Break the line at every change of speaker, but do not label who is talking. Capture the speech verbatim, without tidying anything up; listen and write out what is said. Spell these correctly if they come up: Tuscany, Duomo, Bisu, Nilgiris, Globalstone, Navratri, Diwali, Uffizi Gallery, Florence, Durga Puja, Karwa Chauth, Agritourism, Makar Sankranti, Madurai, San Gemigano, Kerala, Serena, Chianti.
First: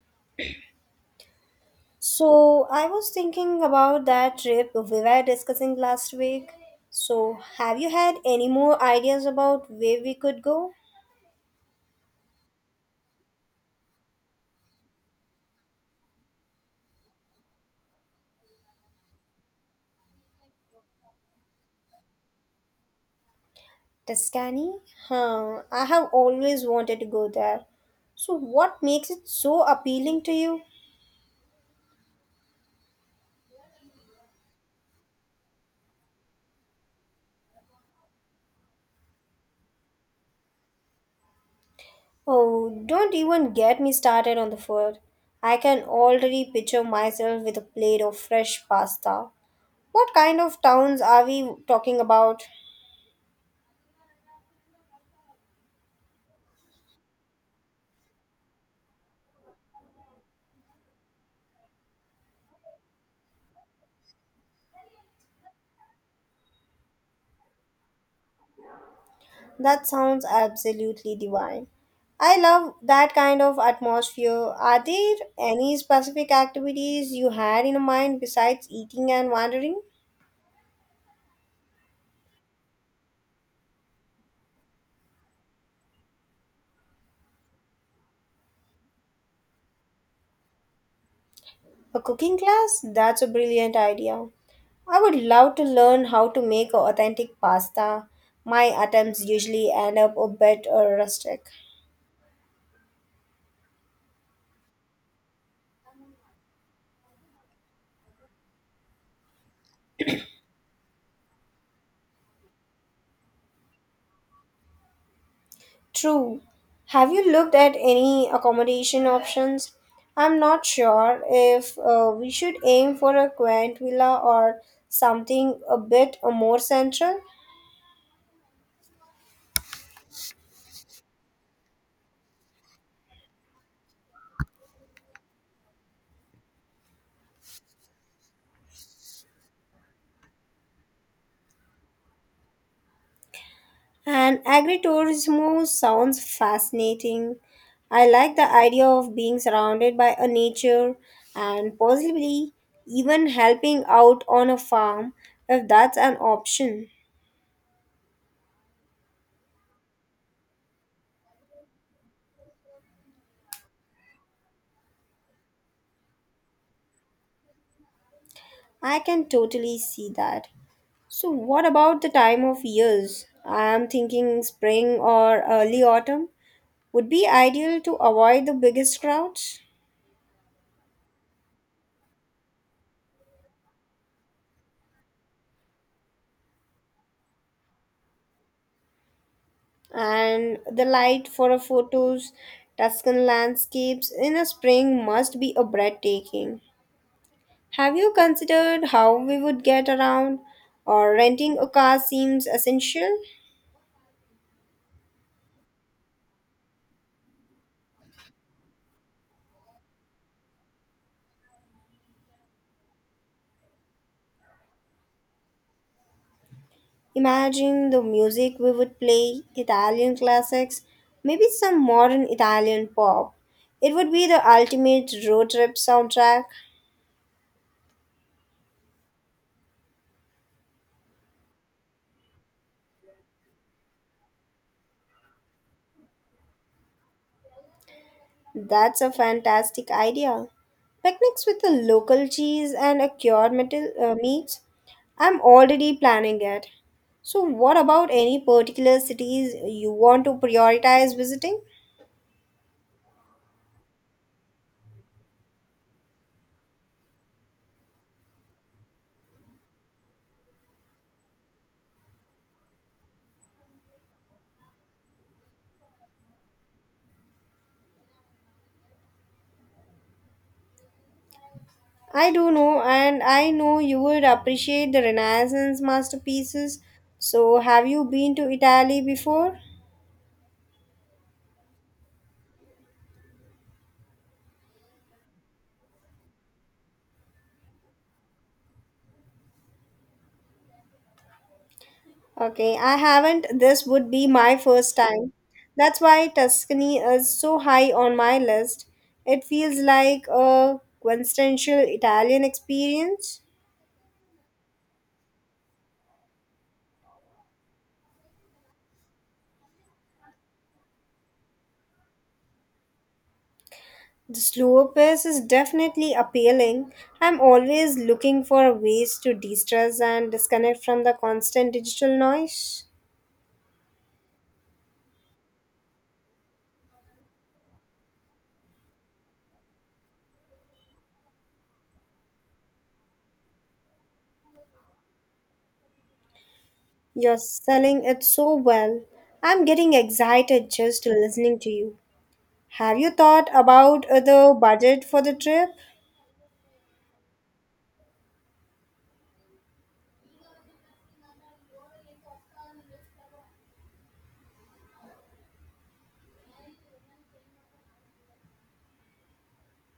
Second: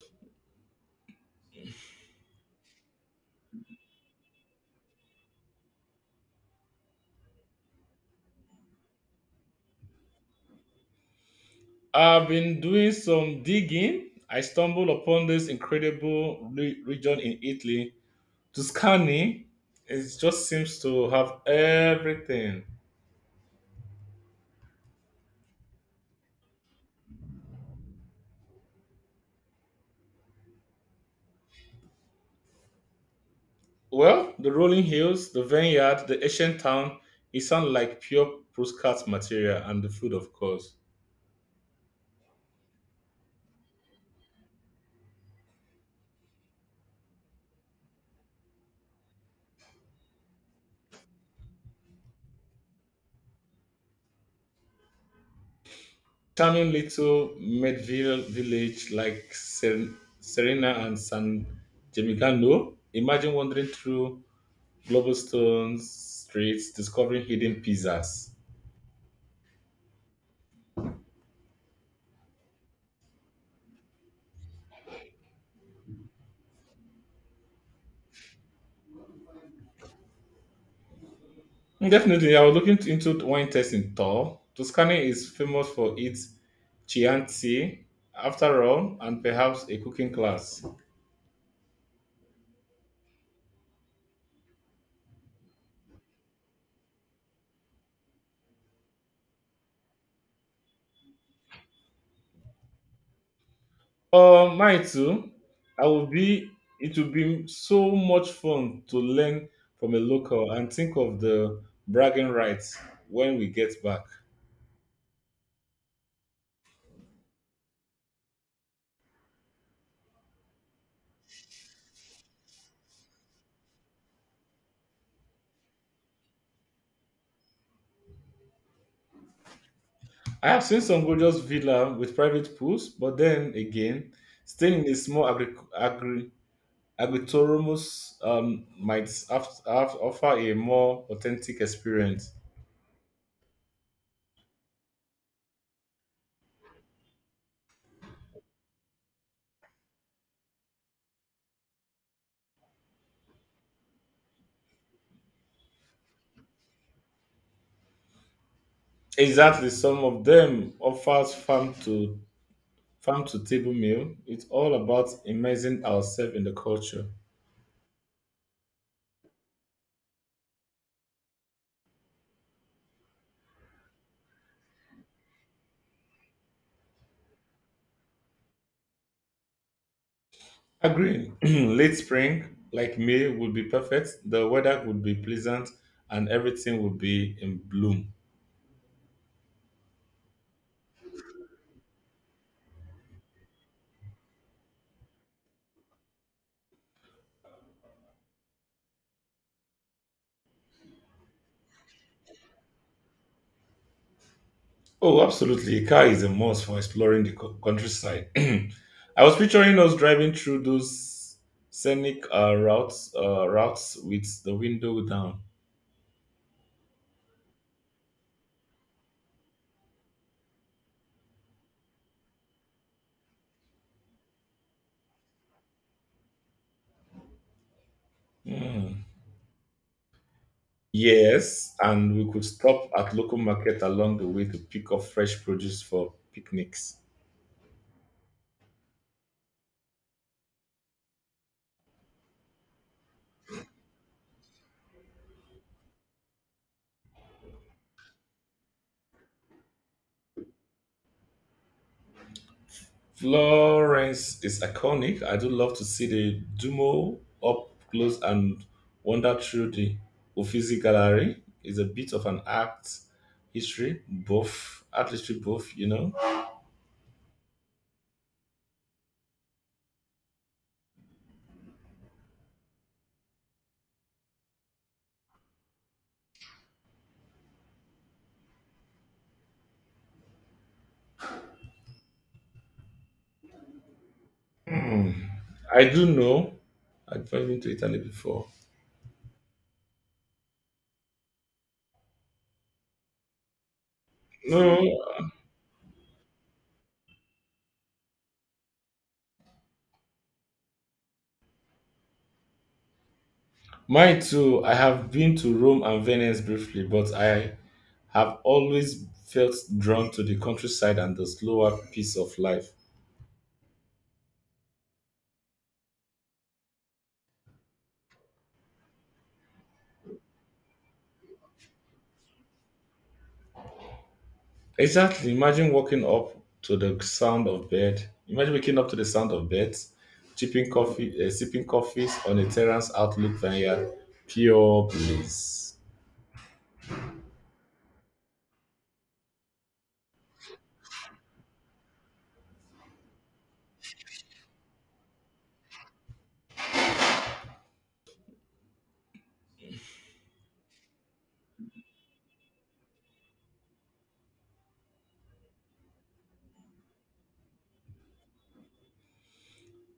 So, I was thinking about that trip we were discussing last week. So, have you had any more ideas about where we could go?
I've been doing some digging. I stumbled upon this incredible re- region in Italy, Tuscany. It just seems to have everything.
Tuscany? Huh, I have always wanted to go there. So, what makes it so appealing to you?
Well, the rolling hills, the vineyard, the ancient town, it sounds like pure postcard material, and the food, of course.
Oh, don't even get me started on the food. I can already picture myself with a plate of fresh pasta. What kind of towns are we talking about?
Charming little medieval village like Ser- Serena and San Gemigano. Imagine wandering through Globalstone's streets, discovering hidden pizzas.
That sounds absolutely divine. I love that kind of atmosphere. Are there any specific activities you had in mind besides eating and wandering?
Definitely, I was looking into wine tasting tour. Tuscany is famous for its Chianti, after all, and perhaps a cooking class.
A cooking class? That's a brilliant idea. I would love to learn how to make authentic pasta. My attempts usually end up a bit uh, rustic.
Uh, mine too. I will be. It will be so much fun to learn from a local and think of the bragging rights when we get back.
True. Have you looked at any accommodation options? I'm not sure if uh, we should aim for a quaint villa or something a bit more central.
I have seen some gorgeous villa with private pools, but then again, staying in a small agri- agri- Agritourism um, might have, have, offer a more authentic experience.
And agritourism sounds fascinating. I like the idea of being surrounded by a nature and possibly even helping out on a farm if that's an option.
Exactly, some of them offers farm to farm to table meal. It's all about immersing ourselves in the culture.
I can totally see that. So, what about the time of years? I am thinking spring or early autumn would be ideal to avoid the biggest crowds
Agreeing, late spring like May would be perfect. The weather would be pleasant, and everything would be in bloom.
and the light for a photos. Tuscan landscapes in a spring must be a breathtaking. Have you considered how we would get around or renting a car seems essential?
Oh, absolutely. A car is a must for exploring the co- countryside. I was picturing us driving through those scenic uh, routes, uh, routes with the window down.
Imagine the music we would play, Italian classics, maybe some modern Italian pop. It would be the ultimate road trip soundtrack.
Hmm. Yes, and we could stop at local market along the way to pick up fresh produce for picnics.
That's a fantastic idea. Picnics with a local cheese and a cured metal, uh, meat. I'm already planning it. So, what about any particular cities you want to prioritize visiting?
Florence is iconic. I do love to see the Duomo up close and wander through the Uffizi Gallery. It's a bit of an art history buff, art history buff, you know.
I do know, and I know you would appreciate the Renaissance masterpieces. So, have you been to Italy before?
Hmm. I do know. I've been to Italy before.
Okay, I haven't. This would be my
No,
first time. That's why Tuscany is so high on my list. It feels like a quintessential Italian experience.
mine too. I have been to Rome and Venice briefly, but I have always felt drawn to the countryside and the slower pace of life.
The slower pace is definitely appealing. I'm always looking for ways to de stress and disconnect from the constant digital noise.
Exactly. Imagine waking up to the sound of bed. Imagine waking up to the sound of beds, sipping coffee, uh, sipping coffees on a terrace outlook vineyard. Pure bliss.
You're selling it so well. I'm getting excited just listening to you. Have you thought about uh, the budget for the trip?